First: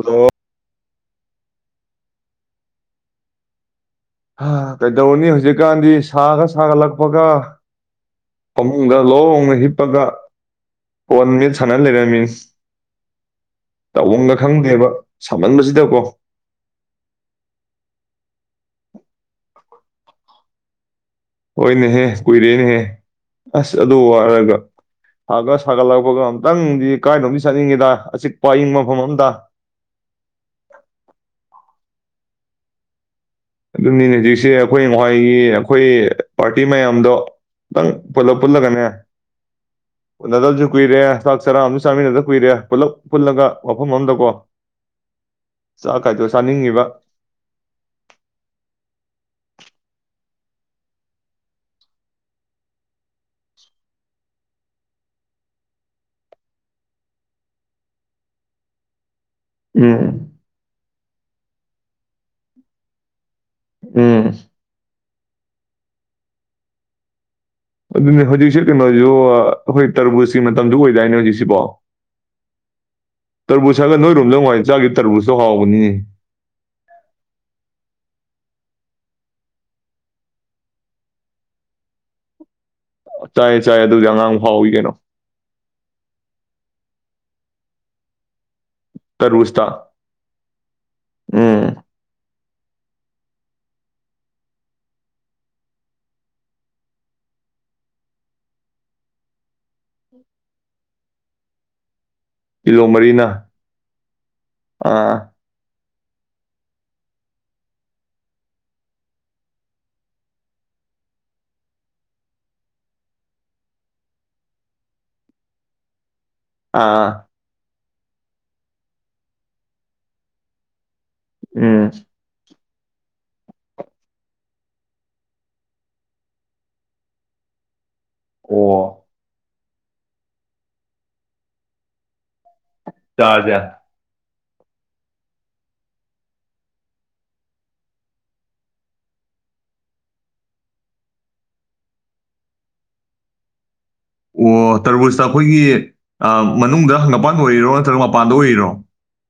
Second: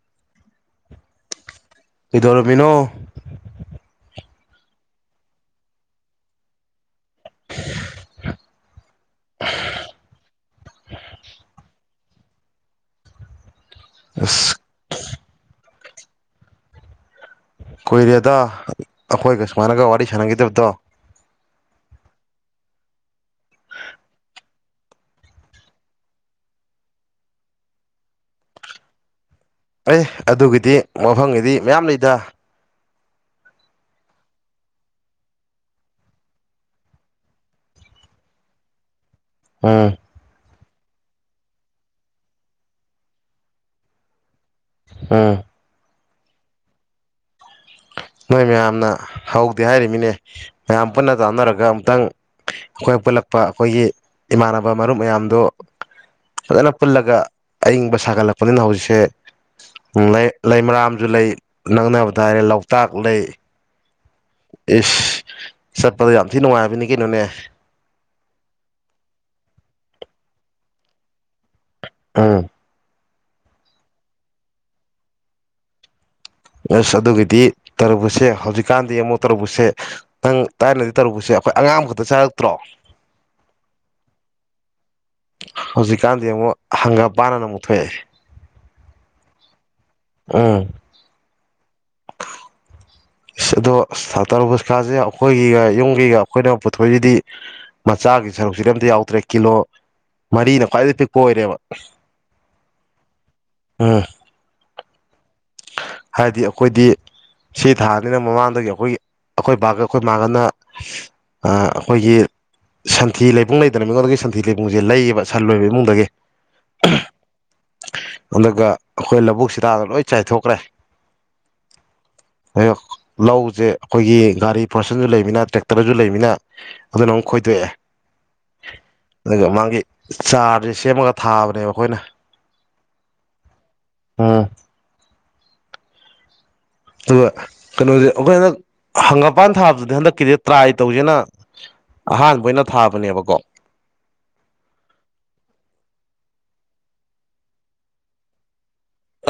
ꯑꯗꯣ ꯀꯩꯗꯧꯔꯝꯅꯤꯅꯣ? ꯍꯥ ꯀꯩꯗꯧꯅꯤ ꯍꯧꯖꯤꯛꯀꯥꯟꯗꯤ ꯁꯥꯒ ꯁꯥꯒꯠꯂꯛꯄꯒ ꯗ ꯂꯣꯡꯅ ꯍꯤꯞꯄꯒ ꯐꯣꯟ ꯃꯦꯠ ꯁꯅ ꯂꯩꯔꯝꯃꯤꯅꯤ꯫ ꯇꯧꯕꯝꯒ ꯑꯁ ꯈꯪꯗꯦꯕ꯫ ꯁꯃꯟꯕꯁꯤꯗꯀꯣ ꯀꯨꯏꯔꯦꯗ ꯑꯩꯈꯣꯏꯒ ꯁꯨꯃꯥꯏꯅꯒ ꯋꯥꯔꯤ ꯁꯥꯟꯅꯈꯤꯗꯕꯗꯣ꯫ ꯍꯣꯏꯅꯦꯍꯦ ꯀꯨꯏꯔꯦꯅꯦꯍꯦ ꯑꯁ ꯑꯗꯨ ꯋꯥꯔꯒ ꯁꯥꯒ ꯁꯥꯒꯠꯂꯛꯄꯒ ꯑꯝꯇꯪꯗꯤ ꯀꯥꯏꯅꯣꯝꯗꯤ ꯆꯠꯅꯤꯡꯉꯦꯗ ꯑꯆꯤꯛꯄ ꯑꯏꯌꯪꯕ ꯃꯐꯝ ꯑꯝꯇ꯫ ꯑꯦ ꯑꯗꯨꯒꯤꯗꯤ ꯃꯐꯝꯒꯤꯗꯤ ꯃꯌꯥꯝ ꯂꯩꯗ꯫ ꯑꯗꯨꯅꯤꯅꯦ ꯍꯧꯖꯤꯛꯁꯦ ꯑꯩꯈꯣꯏ ꯉꯋꯥꯥꯏꯒꯤ ꯑꯩꯈꯣꯏ ꯄꯥꯔꯇꯤ ꯃꯌꯥꯝꯗꯣ ꯇꯪ ꯄꯨꯂꯞ ꯄꯨꯜꯂꯒꯅꯦ ꯎꯝ ꯎꯅꯗꯕꯖꯨ ꯀꯨꯏꯔꯦ ꯆꯥꯛ ꯆꯔꯥ ꯑ ꯆꯥꯃꯤꯟꯅꯗ ꯀꯨꯏꯔꯦ ꯄꯨꯂꯞ ꯄꯨꯜꯂꯒ ꯋꯥꯐꯝ ꯑꯝꯗꯀꯣ ꯎꯝ꯫ ꯀꯥꯏꯗꯣ ꯆꯥꯅꯤꯡꯉꯤꯕ ꯅꯣꯏ ꯃꯌꯥꯝꯅ ꯍꯧꯗꯦ ꯍꯥꯏꯔꯤꯃꯤꯅꯦ ꯃꯌꯥꯝ ꯄꯨꯟꯅ ꯇꯥꯟꯅꯔꯒ ꯑꯃꯨꯛꯇꯪ ꯑꯩꯈꯣꯏ ꯄꯨꯜꯂꯛꯄ ꯑꯩꯈꯣꯏꯒꯤ ꯏꯃꯥꯟꯅꯕ ꯃꯔꯨꯞ ꯃꯌꯥꯝꯗꯨ ꯐꯖꯅ ꯄꯨꯜꯂꯒ ꯑꯏꯪꯕ ꯁꯥꯒꯠꯂꯛꯄꯅꯤꯅ ꯍꯧꯖꯤꯛꯁꯦ ꯎꯝ ꯂꯩ ꯂꯩꯃꯔꯥꯝ ꯁꯨ ꯂꯩ ꯅꯪꯅꯕꯗ ꯍꯥꯏꯔꯦ ꯂꯧ ꯇꯥꯛꯂꯩ ꯎꯝ꯫ ꯆꯠꯄꯗ ꯌꯥꯝ ꯊꯤ ꯅꯨꯡꯉꯥꯏꯕꯅꯤ ꯀꯩꯅꯣꯅꯦ꯫ ꯑꯗꯨꯅꯦ ꯍꯧꯖꯤꯛꯁꯦ ꯀꯩꯅꯣꯁꯨ ꯑꯩꯈꯣꯏ ꯇꯔꯕꯨꯨꯖꯀꯤ ꯃꯇꯝꯁꯨ ꯑꯣꯏꯗꯥꯏꯅꯦ ꯍꯧꯖꯤꯛꯁꯤꯕꯣ꯫ ꯎꯝ꯫ ꯇꯔꯕꯨꯖ ꯍꯥꯏꯔꯥꯒ ꯅꯣꯏꯔꯣꯝꯗ ꯅꯍꯟꯋꯥꯏ ꯆꯥꯒꯤ ꯇꯔꯕꯨꯖꯇꯣ ꯍꯥꯎꯕꯅꯤ ꯑꯁ ꯑꯗꯨꯒꯗꯤ ꯇꯔꯕꯨꯖꯁꯦ ꯍꯧꯖꯤꯛꯀꯥꯟꯗꯤ ꯑꯃꯨꯛ ꯇꯔꯅꯕꯨꯖꯁꯦ ꯅꯪ ꯊꯥꯏꯅꯗꯤ ꯇꯔꯕꯨꯖꯛꯁꯦ ꯑꯩꯈꯣꯏ ꯑꯉꯥꯡ ꯈꯛꯇ ꯆꯥꯔꯛꯇ꯭ꯔꯣ ꯆꯥꯏꯌꯦ ꯆꯥꯏꯌꯦ ꯑꯗꯨꯕꯨꯗꯤ ꯑꯉꯥꯡ ꯍꯥꯎꯏ ꯀꯩꯅꯣ ꯍꯪꯒ ꯄꯥꯟꯅ ꯑꯃꯨꯛꯊ ꯊꯣꯛꯑꯦ ꯇꯔꯕꯨꯖꯇꯥ ꯑꯝ ꯎꯝ ꯏꯁ ꯑꯗꯣ ꯇꯔꯕꯨꯖ ꯀꯥꯁꯦ ꯑꯩꯈꯣꯏꯒꯤꯒ ꯌꯨꯝꯒꯤꯒ ꯑꯩꯈꯣꯏꯅ ꯄꯨꯊꯣꯛꯏꯁꯤꯗꯤ ꯃꯆꯥꯒꯤ ꯁꯔꯨꯛꯁꯤꯗꯤ ꯑꯝꯇ ꯌꯥꯎꯗ꯭ꯔꯦ ꯀꯤꯂꯣ ꯃꯔꯤꯅ ꯈ꯭ꯋꯥꯏꯗꯩꯩ ꯄꯤꯛꯄ ꯑꯣꯏꯔꯦꯕ ꯀꯤꯂꯣ ꯃꯔꯤꯅ ꯎꯝ ꯑꯥ ꯍꯥꯏꯗꯤ ꯑꯩꯈꯣꯏꯗꯤ ꯁꯤ ꯊꯥꯅꯤꯅ ꯃꯃꯥꯡꯗꯒꯤ ꯑꯩꯈꯣꯏꯒꯤ ꯑꯩꯈꯣꯏ ꯕꯥꯒ ꯑꯩꯈꯣꯏ ꯃꯥꯥꯡꯒꯅ ꯑꯩꯈꯣꯏꯒꯤ ꯁꯟꯊꯤ ꯂꯩꯕꯨꯡ ꯂꯩꯇꯅ ꯃꯤꯉꯣꯟꯗꯒꯤ ꯁꯟꯊꯤ ꯂꯩꯕꯨꯡꯁꯦ ꯂꯩꯌꯦꯕ ꯁꯟ ꯂꯣꯏꯕ ꯏꯃꯨꯡꯗꯒꯤ ꯑꯥ ꯑꯗꯨꯒ ꯑꯩꯈꯣꯏ ꯂꯧꯕꯨꯛꯗ ꯂꯣꯏ ꯆꯥꯏꯊꯣꯛꯈ꯭ꯔꯦ ꯎꯝ ꯂꯧꯁꯦ ꯑꯩꯈꯣꯏꯒꯤ ꯒꯥꯔꯤ ꯄꯣꯔꯁꯟꯁꯨ ꯂꯩꯃꯤꯅ ꯇ꯭ꯔꯦꯛꯇꯔꯁꯨ ꯂꯩꯃꯤꯅ ꯑꯗꯨꯅ ꯑꯃꯨꯛ ꯈꯣꯏꯗꯣꯛꯑꯦ ꯑꯣ [unintelligible] ꯆꯥꯔꯁꯦ ꯁꯦꯝꯃꯒ ꯊꯥꯕꯅꯦꯕ ꯑꯩꯈꯣꯏꯅ ꯆꯥꯔꯖꯦ ꯎꯝ ꯑꯗꯨꯒ ꯀꯩꯅꯣꯁꯦ ꯑꯩꯈꯣꯏ ꯍꯟꯗꯛ ꯍꯪꯉꯄꯥꯟ ꯊꯥꯕꯗꯨꯗꯤ ꯍꯟꯗꯛꯀꯤꯗꯤ ꯇ꯭ꯔꯥꯏ ꯇꯧꯁꯦꯅ ꯑꯍꯥꯟꯕ ꯑꯣꯏꯅ ꯊꯥꯕꯅꯦꯕꯀꯣ ꯑꯣ ꯇꯔꯕꯨꯖꯇ ꯑꯩꯈꯣꯏꯒꯤ ꯃꯅꯨꯡꯗꯪ ꯃꯄꯥꯟꯗ ꯑꯣꯏꯔꯤꯔꯣ ꯅꯠꯇ꯭ꯔꯒ ꯃꯄꯥꯟꯗ ꯑꯣꯏꯔꯤꯔꯣ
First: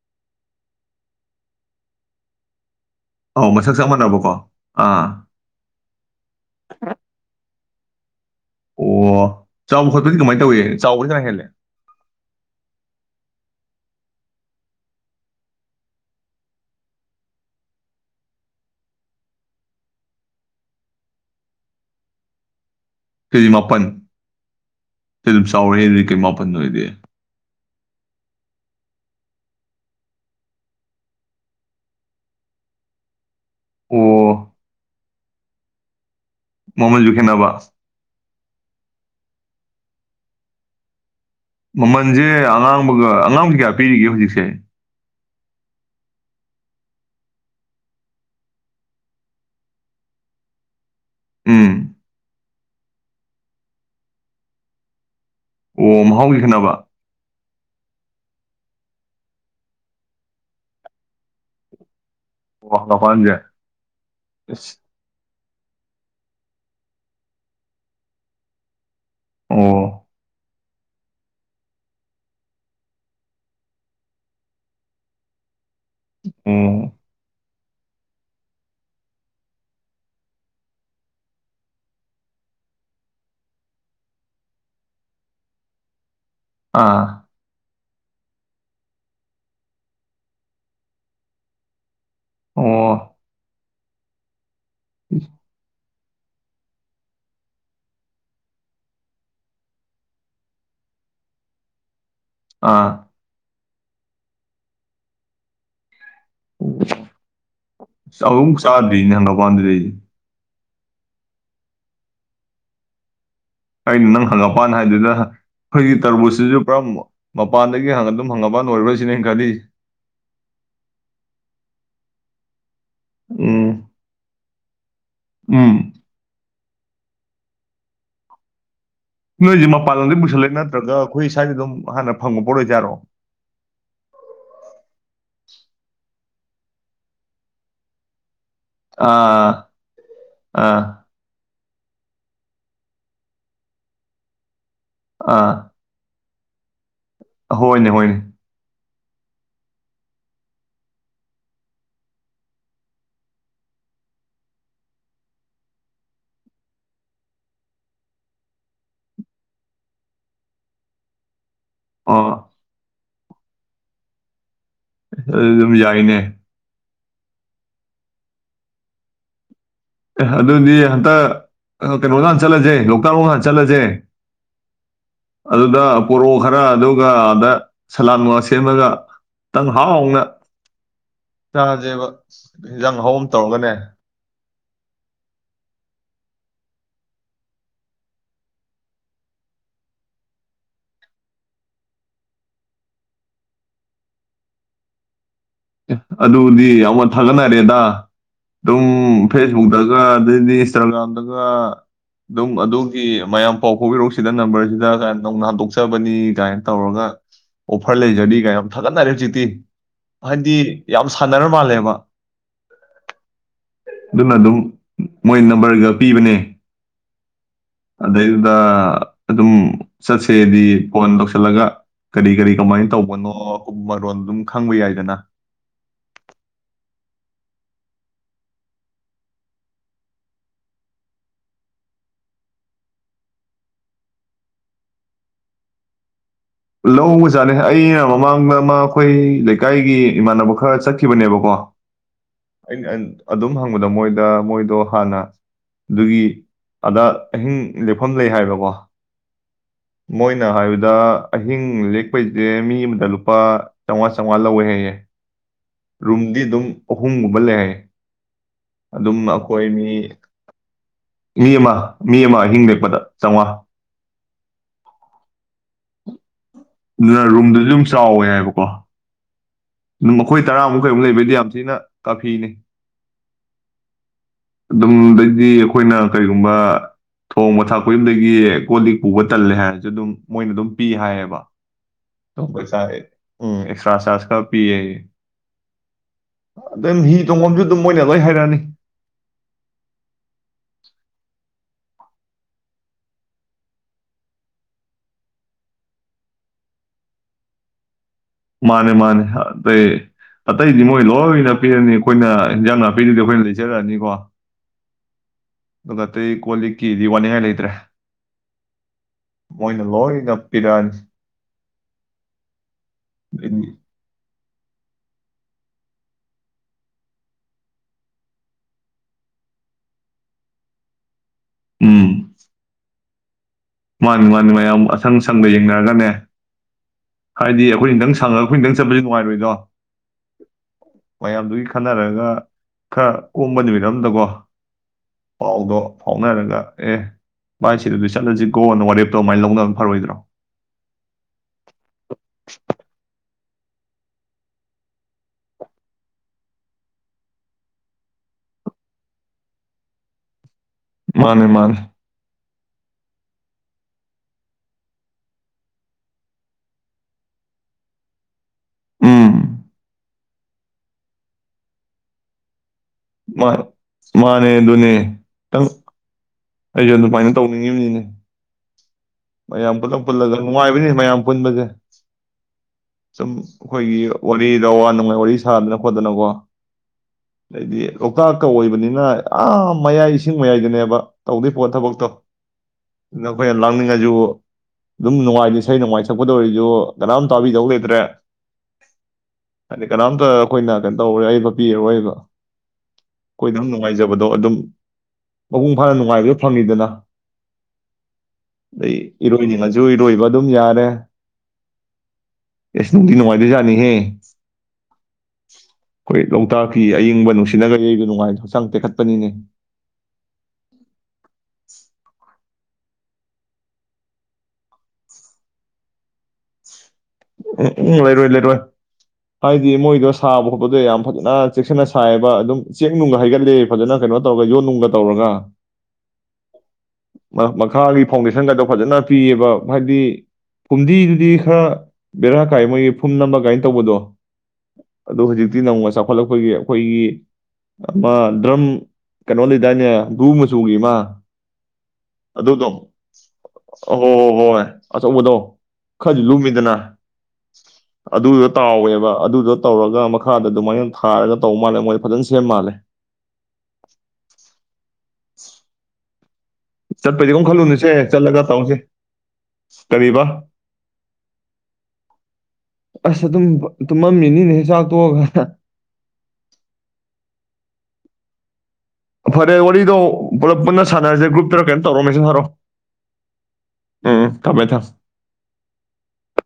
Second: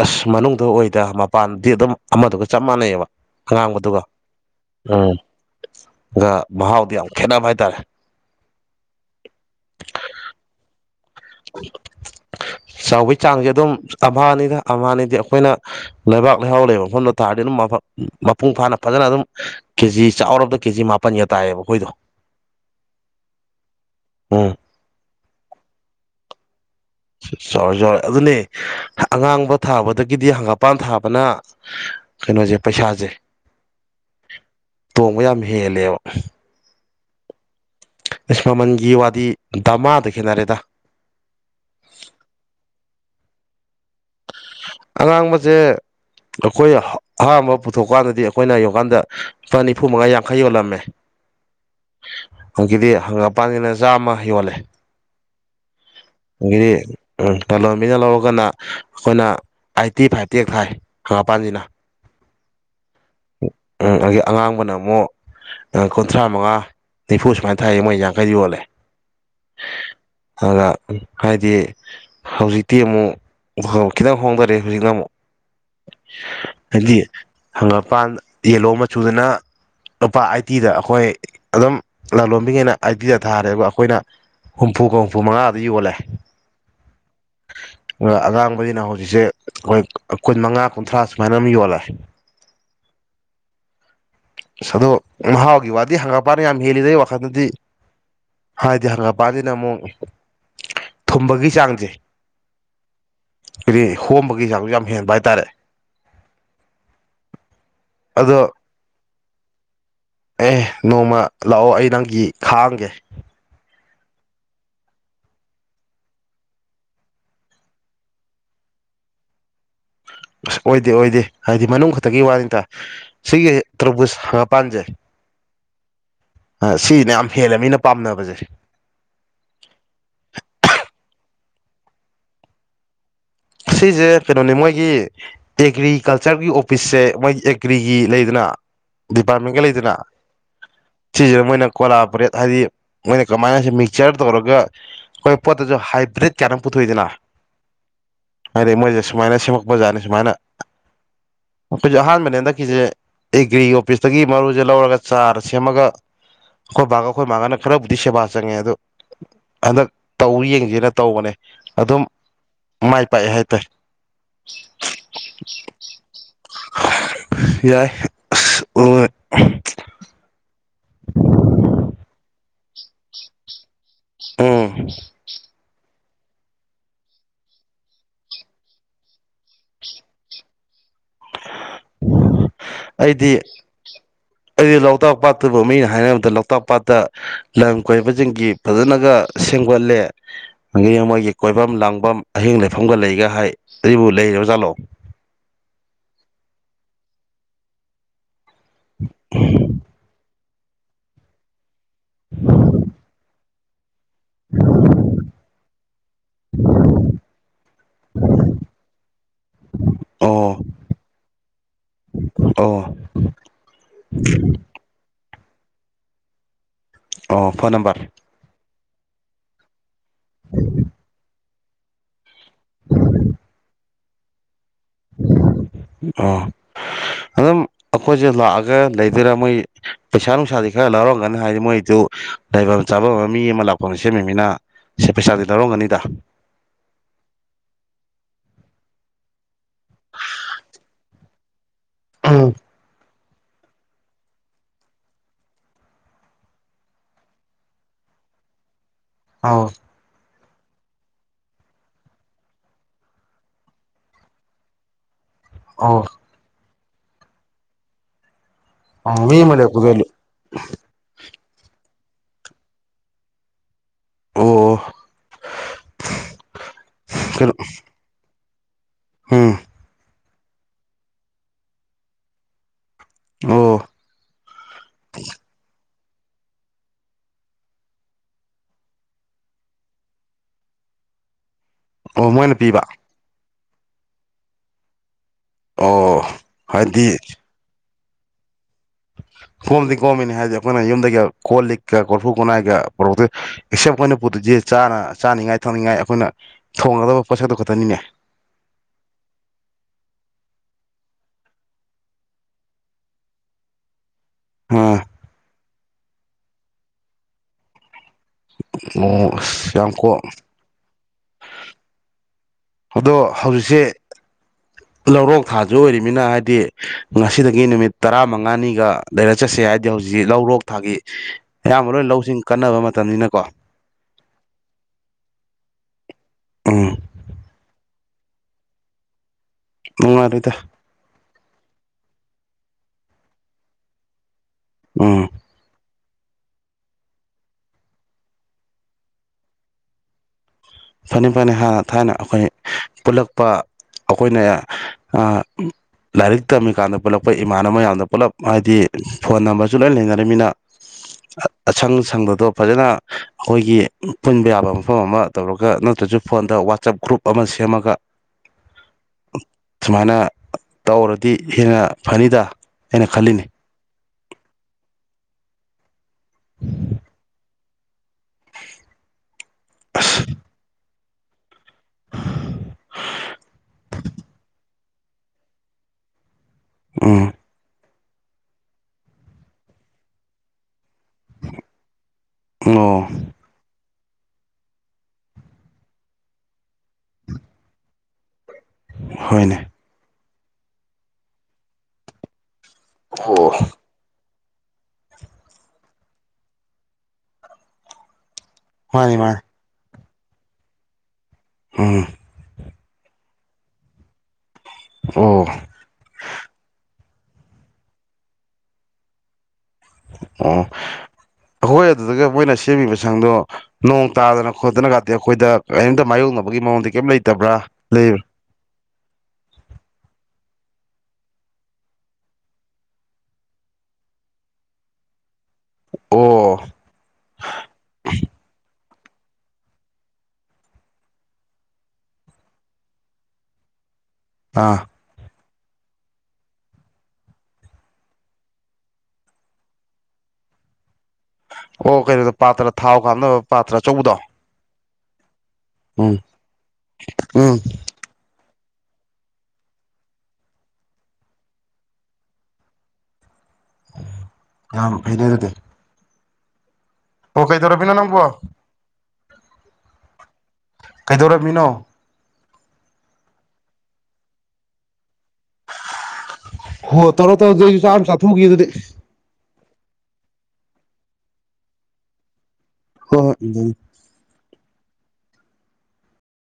ꯑꯁ ꯃꯅꯨꯡꯗ ꯑꯣꯏꯗ ꯃꯄꯥꯟꯗꯤ ꯑꯗꯨꯝ ꯑꯃꯗꯨꯒ ꯆꯞ ꯃꯥꯟꯅꯩꯑꯦꯕ ꯑꯧ ꯃꯁꯛ ꯆꯞ ꯑꯉꯥꯡꯕꯗꯨꯒ ꯃꯥꯟꯅꯕꯀꯣ ꯑꯥ ꯎꯝ ꯃꯍꯥꯎꯗꯤ ꯌꯥꯝ ꯈꯦꯠꯅꯕ ꯍꯥꯏꯇꯥꯔꯦ ꯑꯣ ꯆꯥꯎꯕ ꯈꯣꯠꯄꯗꯤ ꯀꯃꯥꯏ ꯇꯧꯏ ꯆꯥꯎꯕꯗꯤ ꯀꯅꯥ ꯍꯦꯜꯂꯦ ꯆꯥꯎꯕꯩ ꯆꯥꯡꯁꯦ ꯑꯗꯨꯝ ꯑꯝꯍꯥꯅꯤꯗ ꯑꯝꯍꯥꯅꯤꯗꯤ ꯑꯩꯈꯣꯏꯅ ꯂꯩꯕꯥꯛ ꯂꯩꯍꯥꯎ ꯂꯩꯕ ꯃꯐꯝꯗ ꯊꯥꯔꯗꯤ ꯑꯗꯨꯝ ꯃꯄꯨꯡ ꯐꯥꯅ ꯐꯖꯅ ꯑꯗꯨꯝ ꯀꯦꯖꯤ ꯆꯥꯎꯔꯕꯗ ꯀꯦꯖꯤ ꯃꯥꯄꯟꯒ ꯇꯥꯏꯌꯦꯕ ꯑꯩꯈꯣꯏꯗꯣ ꯀꯦꯖꯤ ꯃꯥꯄꯟ ꯎꯝ ꯑꯗꯨꯝ ꯆꯥꯎꯔꯦꯍꯦ ꯗꯨꯗꯤ ꯃꯥꯄꯟꯗꯣ ꯑꯩꯗꯤ ꯆꯥꯎꯔꯦ ꯆꯥꯎꯔꯦ ꯑꯗꯨꯅꯦ ꯑꯉꯥꯡꯕ ꯊꯥꯕꯗꯒꯤꯗꯤ ꯍꯪꯒꯥꯄꯥꯟ ꯊꯥꯕꯅ ꯀꯩꯅꯣꯁꯦ ꯄꯩꯁꯥꯁꯦ ꯑꯣ ꯇꯣꯡꯕ ꯌꯥꯝ ꯍꯦꯜꯂꯦꯕ ꯃꯃꯜꯖꯨ ꯈꯦꯟꯅꯥꯕꯥ ꯏꯁ ꯃꯃꯜꯒꯤ ꯋꯥꯗꯤ ꯗꯃꯥꯗ ꯈꯦꯠꯅꯔꯦꯗ ꯃꯃꯜꯁꯦ ꯑꯉꯥꯡꯕꯒ ꯑꯉꯥꯡꯕ ꯀꯌꯥ ꯄꯤꯔꯤꯒꯦ ꯍꯧꯖꯤꯛꯁꯦ ꯑꯉꯥꯡꯕ ꯁꯦ ꯑꯩꯈꯣꯏ ꯑꯍꯝꯕ ꯄꯨꯊꯣꯛꯀꯥꯟꯗꯗꯤ ꯑꯩꯈꯣꯏꯅ ꯌꯣꯟꯀꯥꯟꯗ ꯂꯨꯄꯥ ꯅꯤꯐꯨ ꯃꯉꯥ ꯌꯥꯡꯈꯩ ꯌꯣꯜꯂꯝꯃꯦ ꯎꯝ ꯍꯧꯖꯤꯛꯗꯤ ꯍꯪꯒꯥꯄꯥꯟꯒꯤꯅ ꯆꯥꯝꯃ ꯌꯣꯜꯂꯦ ꯑꯣ ꯃꯍꯥꯎꯒꯤ ꯈꯅꯕ ꯥꯂꯣꯟꯕꯤꯅ ꯂꯧꯔꯒꯅ ꯑꯩꯈꯣꯏꯅ ꯑꯥꯏꯠꯇꯤ ꯐꯥꯏꯚ ꯇꯦꯛ ꯊꯥꯏ ꯈꯥꯄꯥꯟꯁꯤꯅ ꯑꯣ ꯍꯪꯒꯄꯥꯟꯁꯦ ꯎꯝ ꯑꯗꯒꯤ ꯑꯁ ꯑꯉꯥꯡꯕꯅ ꯑꯃꯨꯛ ꯀꯨꯟꯊ꯭ꯔꯥ ꯃꯉꯥ ꯅꯤꯐꯨ ꯁꯨꯃꯥꯏꯅ ꯊꯥꯏꯑꯌꯦ ꯃꯣꯏ ꯌꯥꯡꯈꯩꯗ ꯌꯣꯜꯂꯦ ꯑꯣ ꯑꯗ ꯍꯥꯏꯗꯤ ꯍꯧꯖꯤꯛꯇꯤ ꯑꯃꯨꯛ ꯈꯤꯇꯪ ꯍꯣꯡꯗꯔꯦ ꯍꯧꯖꯤꯛꯅ ꯑꯃꯨꯛ ꯑꯣ ꯍꯥꯏꯗꯤ ꯍꯪꯒꯥꯛ ꯄꯥꯥꯟ ꯌꯦꯂꯣ ꯃꯆꯨꯗꯅ ꯂꯨꯄꯥ ꯑꯥꯏꯠꯇꯤꯗ ꯑꯩꯈꯣꯏ ꯑꯗꯨꯝ ꯂꯂꯣꯟꯕꯤꯉꯩꯅ ꯑꯥꯏꯠꯇꯤꯗ ꯊꯥꯔꯦ ꯑꯗꯨꯒ ꯑꯩꯈꯣꯏꯅ ꯍꯨꯝꯐꯨꯒ ꯍꯨꯝꯐꯨ ꯃꯉꯥꯗ ꯌꯣꯜꯂꯦ ꯑꯥ ꯑ ꯑꯉꯥꯡꯕꯗꯤꯅ ꯍꯧꯖꯤꯛꯁꯦ ꯑꯩꯈꯣꯏ ꯀꯨꯟ ꯃꯉꯥ ꯀꯨꯟꯊ꯭ꯔꯥ ꯁꯨꯃꯥꯏꯅ ꯑꯃꯝ ꯌꯣꯜꯂꯦ ꯑꯣ ꯁꯗꯣ ꯃꯍꯥꯎꯒꯤ ꯋꯥꯠ ꯍꯥꯏꯗꯤ ꯍꯪꯒꯄꯥꯟ ꯌꯥꯝ ꯍꯦꯜꯂꯤꯗꯩ ꯋꯥꯈꯜꯗꯗꯤ ꯍꯥꯏꯗꯤ ꯍꯪꯉꯄꯥꯟꯁꯤꯅ ꯑꯃꯨꯛ ꯊꯨꯝꯕꯒꯤ ꯆꯥꯡꯁꯦ ꯑꯥ ꯍꯥꯏꯗꯤ ꯍꯣꯝꯕꯒꯤ ꯆꯥꯛꯁꯨ ꯌꯥꯝ ꯍꯦꯟꯕ ꯍꯥꯏꯇꯥꯔꯦ ꯑ ꯑꯗꯣ ꯆꯥꯔꯤꯅꯤ ꯍꯪꯅꯄꯗꯔꯤꯗꯤ ꯑꯦ ꯅꯣꯡꯃ ꯂꯥꯛꯑꯣ ꯑꯩ ꯅꯪꯒꯤ ꯈꯥꯡꯒꯦ ꯑꯩꯅ ꯅꯪ ꯍꯪꯉꯄꯥꯟ ꯍꯥꯏꯗꯨꯗ ꯑꯩꯈꯣꯏꯒꯤ ꯇꯔꯕꯨꯁꯤꯁꯨ ꯄꯨꯔꯥ ꯃꯄꯥꯟꯗꯒꯤ ꯑꯗꯨꯝ ꯍꯪꯉꯄꯥꯟ ꯑꯣꯏꯔꯣꯏꯁꯤꯅꯦ ꯈꯜꯂꯤ ꯑꯁ ꯑꯣꯏꯗꯦ ꯑꯣꯏꯗꯦ ꯍꯥꯏꯗꯤ ꯃꯅꯨꯡ ꯈꯛꯇꯒꯤ ꯋꯥꯅꯤꯇ ꯁꯤꯒꯦ ꯎꯝ ꯇ꯭ꯔꯄꯨ ꯄꯖ ꯎꯝ ꯁꯤꯅ ꯌꯥꯝ ꯍꯦꯜꯂꯦ ꯃꯤꯅ ꯄꯥꯝꯅꯕꯁꯦ ꯅꯣꯏꯁꯦ ꯃꯄꯥꯟ ꯂꯝꯗꯒꯤꯩ ꯄꯨꯁꯜꯂꯛꯦ ꯅꯠꯇ꯭ꯔꯒ ꯑꯩꯈꯣꯏ ꯁ꯭ꯋꯥꯏꯗ ꯑꯗꯨꯝ ꯍꯥꯟꯅ ꯐꯪꯕ ꯄꯠ ꯑꯣꯏꯖꯥꯔꯣ ꯁꯤꯁꯦ ꯀꯩꯅꯣꯅꯤ ꯃꯣꯏꯒꯤ ꯑꯦꯒ꯭ꯔꯤꯀꯜꯆꯔꯒꯤ ꯑꯣꯐꯤꯁꯁꯦ ꯃꯣꯏ ꯑꯦꯒ꯭ꯔꯤꯒꯤ ꯂꯩꯗꯅ ꯑꯥ ꯗꯤꯄꯥꯔꯠꯃꯦꯟꯒ ꯂꯩꯦꯗꯅꯥ ꯑꯥ ꯁꯤꯤꯖꯤꯅ ꯃꯣꯏꯅ ꯀꯣꯂꯥꯄꯔꯦꯠ ꯍꯥꯏꯗꯤ ꯃꯣꯏꯅ ꯀꯃꯥꯏꯅꯁꯤ ꯃꯤꯛꯆꯔ ꯇꯧꯔꯒ ꯑꯩꯈꯣꯏ ꯑꯥ ꯄꯣꯠꯇꯁꯨ ꯍꯥꯏꯕ꯭ꯔꯤꯠ ꯀꯌꯥꯔꯪ ꯄꯨꯊꯣꯛꯏꯗꯅ ꯍꯣꯏꯅꯦ ꯍꯣꯏꯅꯦ ꯑꯗꯩ ꯃꯣꯏꯁꯦ ꯁꯨꯃꯥꯏꯅ ꯁꯦꯝꯃꯛꯄ ꯖꯥꯠꯅꯦ ꯁꯨꯃꯥꯏꯅ ꯑꯩꯈꯣꯏꯁꯦ ꯑꯍꯥꯟꯕꯅꯦ ꯍꯟꯗꯛꯀꯤꯁꯦ ꯑꯦ ꯒ꯭ꯔꯤ ꯑꯣꯐꯤꯁꯇꯒꯤ ꯃꯔꯨꯁꯦ ꯂꯧꯔꯒ ꯆꯥꯔ ꯁꯦꯝꯃꯒ ꯑꯩꯈꯣꯏ ꯕꯥꯒ ꯑꯩꯈꯣꯏ ꯃꯥꯒꯅ ꯈꯔꯕꯨꯗꯤ ꯁꯦꯕꯥ ꯆꯪꯉꯦ ꯑꯗꯣ ꯍꯟꯗꯛ ꯇꯧ ꯌꯦꯡꯁꯦꯅ ꯇꯧꯕꯅꯦ ꯑꯗꯨꯝ ꯑꯣ ꯃꯥꯏ ꯄꯥꯛꯑꯦ ꯍꯥꯏꯇꯥꯔꯦ ꯑꯗꯨ ꯑꯗꯨꯝ ꯌꯥꯏꯅꯦ ꯌꯥꯏ ꯑꯗꯨꯗꯤ ꯍꯟꯇ ꯀꯩꯅꯣꯖ ꯆꯠꯂꯖꯦ ꯂ ꯂꯧꯀꯔ ꯆꯠꯂꯖꯦ ꯎꯝ ꯑꯗꯨꯗ- ꯄꯣꯔꯣꯛꯑꯣ ꯈꯔ ꯑꯗꯨꯒ ꯑꯗ ꯁꯂꯥꯠ ꯅꯨꯡꯂꯥꯠ ꯁꯦꯝꯃꯒ ꯈꯤꯇꯪ ꯍꯥꯎꯅ ꯆꯥꯁꯦꯕ ꯏꯟꯖꯥꯡ ꯑꯍꯥꯎꯕ ꯑꯩꯗꯤ ꯑꯃ ꯇꯧꯔꯒꯅꯦ ꯑꯦ ꯑꯩꯗꯤ ꯂꯣꯛꯇꯥꯛ ꯄꯥꯠꯇꯕꯨ ꯃꯤꯅ ꯍꯥꯏꯅꯕꯗ ꯂꯣꯛꯇꯥꯛ- ꯄꯥꯠꯇ ꯂꯝ ꯀꯣꯏꯕꯖꯤꯡꯒꯤ ꯐꯖꯅꯒ ꯁꯦꯝꯒꯠꯂꯦ ꯑꯗꯒꯤ ꯃꯣꯏꯒꯤ ꯀꯣꯏꯕꯝ ꯂꯥꯡꯕꯝ ꯑꯍꯤꯡ ꯂꯦꯛꯐꯝꯒ ꯂꯩꯒ ꯍꯥꯏ ꯂꯩꯕꯨ ꯂꯩꯔꯕ ꯖꯥꯠꯂꯣ ꯑꯗꯨꯗꯤ ꯌꯥꯝ ꯋꯥꯟ ꯊꯥꯒꯠꯅꯔꯦꯗ ꯑꯗꯨꯝ ꯐꯦꯁꯕꯨꯨꯛꯇꯒ ꯑꯗꯨꯗꯤ ꯏꯟꯁꯇꯥꯒ꯭ꯔꯥꯝꯗꯒ ꯑꯗꯨꯝ ꯑꯗꯨꯒꯤ ꯃꯌꯥꯝ ꯄꯥꯎ ꯐꯥꯎꯕꯤꯔꯛꯎ- ꯁꯤꯗ ꯅꯝꯕꯔꯁꯤꯗ ꯒ ꯅꯧꯅ ꯍꯥꯡꯗꯣꯛꯆꯕꯅꯤ ꯀꯥꯏꯅ ꯇꯧꯔꯒ ꯑꯣꯐꯔ ꯂꯩꯖꯔꯤ ꯒꯥꯏ ꯌꯥꯝ ꯊꯥꯒꯠꯅꯔꯦ ꯍꯧꯖꯤꯛꯇꯤ ꯍꯥꯏꯗꯤ ꯑꯣ ꯌꯥꯝ ꯁꯥꯟꯅꯔ ꯃꯥꯜꯂꯦꯕ ꯑꯣ ꯑꯗꯨꯅ ꯑꯗꯨꯝ ꯃꯣꯏ ꯅꯝꯕꯔꯒ ꯄꯤꯕꯅꯦ ꯑꯣ ꯐꯣꯟ ꯅꯝꯕꯔ ꯑꯗꯩꯗꯨꯗ ꯑꯗꯨꯝ ꯆꯠꯁꯦꯗꯤ ꯐꯣꯟ ꯇꯧꯁꯤꯜꯂꯒ ꯀꯔꯤ ꯀꯔꯤ ꯀꯃꯥꯏꯅ ꯇꯧꯕꯅꯣ ꯈꯣꯠꯄ- ꯑꯗꯨꯝ ꯈꯪꯕ ꯌꯥꯏ- ꯑꯣ ꯑꯗꯨꯝ ꯑꯈꯣꯏꯖꯦ ꯂꯥꯛꯑꯒ ꯂꯩꯗꯣꯏꯔꯥ ꯃꯣꯏ ꯄꯩꯁꯥ ꯅꯨꯡꯁꯥꯗꯤ ꯈꯔ ꯂꯧꯔꯝꯒꯅꯤ ꯍꯥꯏꯗꯤ ꯃꯣꯏꯗꯨ ꯂꯩꯕꯝ ꯆꯥꯕꯝ ꯃꯤ ꯑꯃ ꯂꯥꯛꯐꯝ ꯁꯦꯝꯃꯤꯃꯤꯅ ꯁꯤ ꯄꯩꯁꯥꯗꯤ ꯂꯧꯔꯝꯒꯅꯤꯗ ꯂꯧꯕꯖꯥꯠꯅꯦ ꯑꯩꯅ ꯃꯃꯥꯡꯗ ꯃꯥ ꯑꯩꯈꯣꯏ ꯂꯩꯀꯥꯏꯒꯤ ꯏꯃꯥꯟꯅꯕ ꯈꯔ ꯆꯠꯈꯤꯕꯅꯦꯕꯀꯣ ꯎꯝ ꯑꯟ- ꯑꯗꯨꯝ ꯍꯪꯕꯗ ꯃꯣꯏꯗ ꯃꯣꯏꯗꯣ ꯍꯥꯟꯅ ꯑꯗꯨꯒꯤ ꯑꯗꯥ ꯑꯍꯤꯡ ꯂꯦꯛꯐꯝ ꯂꯩ ꯍꯥꯏꯕꯀꯣ ꯍꯣꯐ ꯃꯣꯏꯅ ꯍꯥꯏꯕꯗ ꯑꯍꯤꯡ ꯂꯦꯛꯄꯩꯖꯦ ꯃꯤ ꯑꯃꯗ ꯂꯨꯄꯥ ꯆꯧꯉꯥ ꯆꯧꯉꯥ ꯂꯧꯋꯦ ꯍꯥꯏꯌꯦ ꯑꯧ ꯔꯨꯝꯗꯤ ꯑꯗꯨꯝ ꯑꯍꯨꯝꯒꯨꯝꯕ ꯂꯩ ꯍꯥꯏꯌꯦ ꯑꯗꯨꯝ ꯃꯤ ꯑꯃ ꯑꯩꯈꯣꯏ ꯂꯦꯛꯄ ꯑꯗ꯭ꯋꯥꯏ ꯂꯦꯛꯎ ꯃꯤ ꯑꯃ ꯃꯤ ꯑꯃ ꯑꯍꯤꯡ ꯂꯦꯛꯄꯗ ꯆꯧꯉꯥ ꯑꯣ- ꯑꯗꯨꯅ ꯀꯩꯅꯣ ꯔꯨꯝꯗꯨꯖꯨ ꯑꯗꯨꯝ ꯆꯥꯎꯋꯦ ꯍꯥꯏꯕ- ꯀꯣ ꯎꯝ ꯑꯗꯨꯝ ꯑꯩꯈꯣꯏ ꯇꯔꯥꯃꯨꯛ ꯀꯩꯃꯨꯛ ꯂꯩꯕꯩꯗꯤ ꯌꯥꯝ ꯊꯤꯅ ꯀꯥꯐꯤꯅꯤ ꯑꯣ ꯑꯗꯨꯝꯗꯩꯗꯤ ꯑꯩꯈꯣꯏꯅ ꯀꯔꯤꯒꯨꯝꯕ ꯊꯣꯡꯕ ꯊꯥꯛꯄ ꯌꯨꯝꯗꯒꯤ ꯀꯣꯜ ꯂꯤꯛ ꯄꯨꯕ ꯇꯜꯂꯦ ꯍꯥꯏꯔꯖꯨ ꯑꯗꯨꯝ ꯃꯣꯏꯅ ꯑꯗꯨꯝ ꯄꯤ ꯍꯥꯏꯌꯦꯕ ꯑꯣ ꯃꯣꯏꯅ ꯄꯤꯕ ꯎ ꯑꯦꯛꯁꯇ꯭ꯔꯥ ꯆꯥꯔꯖ ꯈ ꯄꯤ ꯌꯥꯏꯌꯦ ꯑꯣ ꯑꯗꯨ ꯍꯥꯏꯗꯤ ꯍ ꯇꯁꯨ ꯃꯣꯏꯅ ꯂꯣꯏ ꯍꯥꯏꯔꯛꯑꯅꯤ ꯀꯣꯝꯗꯤ ꯀꯣꯝꯃꯤꯅꯤ ꯍꯥꯏꯕꯗꯤ ꯑꯩꯈꯣꯏꯅ ꯌꯨꯝꯗꯒꯤꯒ ꯀꯣꯜ ꯂꯤꯛꯀ ꯀꯣꯔꯐꯨ ꯈꯨꯟꯅꯥꯏꯒ ꯄꯨꯣꯔꯛꯇ ꯑꯦꯁꯦꯞ ꯑꯩꯈꯣꯏꯅ ꯆ ꯆꯥꯅꯤꯡꯉꯥꯏ ꯊꯛꯅꯤꯡꯉꯥꯏ ꯑꯩꯈꯣꯏꯅ ꯊꯣꯡꯒꯗꯕ ꯄꯣꯠꯁꯛꯇꯣ ꯈꯛꯇꯅꯤꯅꯦ ꯃꯥꯅꯦ ꯃꯥꯅꯦ ꯑꯇꯩ ꯑꯇꯩꯗꯤ ꯃꯣꯏ ꯂꯣꯏꯅ ꯄꯤꯔꯅꯤ ꯑꯩꯈꯣꯏꯅ ꯏꯟꯖꯥꯡ ꯅꯥꯄꯤꯔꯤꯗꯤ ꯑꯩꯈꯣꯏꯅ ꯂꯩꯖꯔꯛꯑꯅꯤꯀꯣ ꯑ ꯑꯗꯨꯒ ꯑꯇꯩ ꯀꯣꯜꯂꯤ ꯀꯗꯤ ꯋꯥꯅꯤꯡꯉꯥꯏ ꯂꯩꯇ꯭ꯔꯦ ꯃꯣꯏꯅ ꯁꯌꯥꯌꯥꯝꯀ ꯂꯣꯏꯅ ꯄꯤꯔꯛꯑꯅꯤ ꯑꯗꯣ ꯑꯗꯒꯤ ꯍꯧꯖꯤꯛꯁꯦ ꯂꯧꯔꯣꯛ ꯊꯥꯁꯨ ꯑꯣꯏꯔꯤꯕꯃꯤꯅ ꯍꯥꯏꯕꯗꯤ ꯉꯁꯤꯗꯒꯤ ꯅꯨꯃꯤꯠ ꯇꯔꯥ ꯃꯉꯥꯅꯤꯒ ꯂꯩꯔ ꯆꯠꯁꯦ ꯍꯥꯏꯕꯗꯤ ꯍꯧꯖꯤꯛ ꯂꯧꯔꯣꯛ ꯊꯥꯒꯤ ꯑꯌꯥꯝꯕ ꯂꯣꯏ ꯎꯝ ꯂꯧꯁꯤꯡ ꯀꯟꯅꯕ ꯃꯇꯝꯅꯤꯅ ꯀꯣ ꯃꯥꯅꯤ ꯃꯥꯅꯤ ꯃꯌꯥꯝ ꯑꯁꯪ ꯁꯪꯒ ꯌꯦꯡꯅꯔꯒꯅꯦ ꯑ ꯍꯥꯏꯗꯤ ꯑꯩꯈꯣꯏ ꯊꯇꯪ ꯁꯪꯉꯒ ꯑꯩꯈꯣꯏ ꯈꯤꯇꯪ ꯆꯠꯁꯁꯨ ꯉꯥꯏꯔꯣꯏꯗꯣ ꯅꯨꯡꯔꯗ ꯃꯌꯥꯝꯗꯨꯒꯤ ꯈꯟꯅꯔꯒ ꯈꯔ ꯀꯣꯝꯕ ꯅꯨꯃꯤꯠ ꯑꯝꯗꯀꯣ ꯎꯝ ꯄꯥꯎꯗꯣ ꯐꯥꯎꯅꯔꯒ ꯑꯦ ꯚꯥꯏ ꯁꯤꯗꯗꯤ ꯆꯠꯂꯁꯤꯀꯣꯅ ꯋꯥꯔꯦꯞꯇꯣ ꯑꯗꯨꯃꯥꯏꯅ ꯂꯧꯅꯕ ꯐꯔꯣꯏꯗ꯭ꯔꯣ ꯐꯅꯤ ꯐꯅꯤ ꯍꯥꯟꯅ ꯊꯥꯏꯅ ꯑꯩꯈꯣꯏ ꯄꯨꯂ ꯄꯂꯛꯄ ꯑꯩꯈꯣꯏꯅ ꯂꯥꯏꯔꯤꯛ ꯇꯝꯃꯤꯀꯥꯟꯗ ꯄꯨꯜꯂꯛꯄ ꯏꯃꯥꯟꯅꯕ ꯌꯥꯝꯅ ꯄꯨꯜꯂꯞ ꯍꯥꯏꯗꯤ ꯐꯣꯟ ꯅꯝꯕꯔꯁꯨ ꯂꯣꯏ ꯂꯩꯅꯔꯃꯤꯅ ꯃꯥꯅꯦ ꯃꯥꯅꯦ ꯑꯁꯪ ꯁꯪꯕꯗꯣ ꯐꯖꯅ ꯑꯩꯈꯣꯏꯒꯤ ꯄꯨꯟꯕ ꯌꯥꯕ ꯃꯐꯝ ꯑꯃ ꯇꯧꯔꯒ ꯅꯠꯇ꯭ꯔꯁꯨ ꯐꯣꯟꯗ ꯋꯥꯆꯞ ꯒ꯭ꯔꯨꯞ ꯑꯃ ꯁꯦꯝꯃꯒ ꯎꯝ ꯊꯨꯅ ꯇꯧꯔꯗꯤ ꯍꯦꯟꯅ ꯐꯅꯤꯗ ꯑꯩꯅ ꯈꯜꯂꯤꯅꯤ ꯃꯥ ꯃꯥꯅꯦ ꯗꯨꯅꯦ ꯇꯪ ꯑꯩꯁꯨ ꯑꯗꯨꯃꯥꯏꯅ ꯇꯧꯅꯤꯡꯉꯤꯕꯅꯤꯅꯦ ꯑꯁ ꯄꯨꯣꯏꯟꯕꯒ ꯁꯨꯝ ꯑꯩꯈꯣꯏꯒꯤ ꯋꯥꯔꯤꯗꯋꯥ ꯋꯥꯔꯤ ꯁꯥꯗꯅ ꯈꯣꯠꯇꯅꯀꯣ ꯎꯝ ꯂꯩꯗꯤ ꯂꯣꯛꯇꯥꯛꯀ ꯑꯣꯏꯕꯅꯤꯅ ꯑ ꯃꯌꯥꯏ ꯏꯁꯤꯡ ꯃꯌꯥꯏꯗꯅꯦꯕ ꯇꯧꯗꯣꯏ ꯄꯣꯠ ꯊꯕꯛꯇꯣ ꯑꯣ ꯑꯩꯅꯁꯨ ꯑꯗꯨꯝ ꯅꯨꯡꯉꯥꯏꯖ ꯏꯁꯩ ꯅꯨꯡꯉꯥꯏ ꯁꯛꯄꯗꯣꯔꯤꯁꯨ ꯀꯅꯥꯝ ꯇꯥꯕꯤꯗꯧ ꯂꯩꯇ꯭ꯔꯦ ꯍꯣꯏꯅꯦ ꯑ ꯀꯅꯥꯝ ꯑꯩꯈꯣꯏꯅ ꯀꯩꯅꯣ ꯇꯧꯔꯣꯏ ꯑꯩꯕ ꯄꯤꯔꯔꯣꯏꯕ ꯑꯣ ꯑꯩꯈꯣꯏꯗꯪ ꯅꯨꯡꯉꯥꯏꯖꯕꯗꯣ ꯑꯗꯨꯝ ꯃꯄꯨꯡ ꯐꯥꯅ ꯅꯨꯡꯉꯥꯏꯕꯗꯣ ꯐꯪꯉꯤꯗꯅ ꯑꯩ ꯃꯥꯅꯤ ꯃꯥꯅꯤ ꯏꯔꯣꯏꯅꯤꯉꯥꯖꯨ ꯏꯔꯣꯏ ꯑꯗꯨꯝ ꯌꯥꯔꯦ ꯎꯝ ꯑꯦꯁ ꯅꯨꯡꯗꯤ ꯅꯨꯡꯉꯥꯏꯗꯣꯏꯖꯥꯅꯤꯍꯦ ꯑꯣ ꯑꯩꯈꯣꯏ ꯂꯣꯛꯇꯥꯛꯀꯤ ꯑꯏꯪꯕ ꯅꯨꯡꯁꯤꯅꯒ ꯑꯩꯕꯨ ꯅꯨꯡꯉꯥꯏꯅ ꯍꯛꯆꯥꯡ ꯇꯦꯛꯈꯠꯄꯅꯤꯅꯦ ꯑꯣ ꯑꯩꯈꯣꯏ ꯑꯗꯨꯗꯒ ꯃꯣꯏꯅ ꯁꯤ ꯁꯦꯝꯃꯤꯕ ꯁꯪꯗꯣ ꯅꯣꯡ ꯇꯥꯗꯅ ꯈꯣꯠꯇꯅꯒꯇꯤ ꯑꯩꯈꯣꯏꯗ ꯀꯔꯤꯝꯇ ꯃꯥꯥꯏꯌꯣꯛꯅꯕꯒꯤ ꯃꯑꯣꯡꯗꯒꯤ ꯎꯝ ꯎꯝ ꯂꯩꯔꯣꯏ ꯂꯩꯔꯣꯏ ꯍꯥꯏꯗꯤ ꯃꯣꯏꯗꯣ ꯁꯥꯕ ꯈꯣ ꯑꯗꯨꯗ ꯌꯥꯝ ꯐꯖꯅ ꯆꯦꯛꯁꯤꯟꯅ ꯁꯥꯏꯑꯕ ꯑꯗꯨꯝ ꯆꯦꯡ ꯅꯨꯡꯒ ꯍꯩꯒꯠꯂꯤ ꯐꯖꯅ ꯀꯩꯅꯣ ꯇꯧꯔꯒ ꯌꯣꯟ ꯅꯨꯡꯒ ꯇꯧꯔꯒ ꯑꯣ ꯃꯈꯥꯒꯤ ꯐꯥꯎꯟꯗꯦꯁꯟꯒꯗꯣ ꯐꯖꯅ ꯄꯤꯑꯕ ꯍꯥꯏꯕꯗꯤ ꯐꯨꯝꯗꯤꯗꯨꯗꯤ ꯈꯔ ꯕꯦꯔꯥ ꯀꯥꯏ ꯃꯣꯏꯒꯤ ꯐꯨꯝ ꯅꯝꯕ ꯀꯥꯏꯅ ꯇꯧꯕꯗꯣ ꯑꯥ ꯑꯗꯣ ꯍꯧꯖꯤ ꯇꯤ ꯅꯧꯅ ꯆꯥꯎꯈꯠꯂꯛꯄꯒꯤ ꯑꯩꯈꯣꯏꯒꯤ ꯑꯃ ꯗ꯭ꯔꯝ ꯀꯩꯅꯣ ꯂꯩꯗꯥꯏꯅꯦ ꯒ꯭ꯔꯨ ꯃꯆꯨꯒꯤ ꯑꯃ ꯑꯣ ꯀꯩꯅꯣꯗꯣ ꯑꯗꯨꯗꯣ ꯄꯥꯇ꯭ꯔ ꯊꯥꯎ ꯀꯥꯞꯅꯕ ꯄꯥꯇ꯭ꯔ ꯑ ꯍꯣ ꯑꯆꯧꯕꯗꯣ ꯍꯣꯏ ꯍꯣꯏ ꯍꯣꯏ ꯑꯆꯧꯕꯗꯣ ꯎꯝ ꯈꯔꯗꯤ ꯂꯨꯝꯃꯤꯗꯅ ꯎꯝ ꯑꯗꯨꯗꯣ ꯇꯥꯎꯋꯦꯕ ꯑꯗꯨꯗꯣ ꯇꯧꯔꯒ ꯃꯈꯥꯗ ꯑꯗꯨꯃꯥꯏꯅ ꯊꯥꯔꯒ ꯇꯧꯕ ꯃꯥꯜꯂꯦ ꯃꯣꯏꯗ ꯐꯖꯅ ꯁꯦꯝ ꯃꯥꯜꯂꯦ ꯌꯥꯝ ꯐꯩꯩꯅꯗꯗꯤ ꯆꯠꯄꯩꯗꯤ ꯀꯨꯡ ꯈꯜꯂꯨꯅꯨꯁꯦ ꯅꯪꯕꯣ ꯆꯠꯂꯒ ꯇꯧꯁꯦ ꯀꯔꯤꯕ ꯀꯩꯗꯧꯔꯝꯃꯤꯅꯣ ꯑꯁꯁ ꯑꯗꯨꯝ ꯇꯨꯝꯃꯝꯃꯤꯅꯤꯍꯦ ꯆꯥꯛ ꯇꯣꯛꯑꯒ ꯍꯣ ꯇꯧꯔꯣ ꯇꯧꯔꯣ ꯑꯗꯨꯗ ꯑꯩꯁꯨ ꯆꯥꯛ ꯑꯝ ꯆꯥ ꯊꯣꯛꯎꯒꯤꯒꯦꯗꯨꯗꯤ ꯐꯔꯦ ꯋꯥꯔꯤꯗꯣ ꯄꯨꯂꯞ ꯄꯨꯟꯅ ꯁꯥꯟꯅꯔꯁꯦ ꯒ꯭ꯔꯨꯞꯇꯔ ꯀꯩꯅꯣ ꯇꯧꯔꯣ ꯃꯦꯁ ꯍꯣꯏ ꯍꯣꯏ ꯍꯥꯏꯔꯛꯑꯣ ꯎꯝ ꯇꯃꯦ ꯊ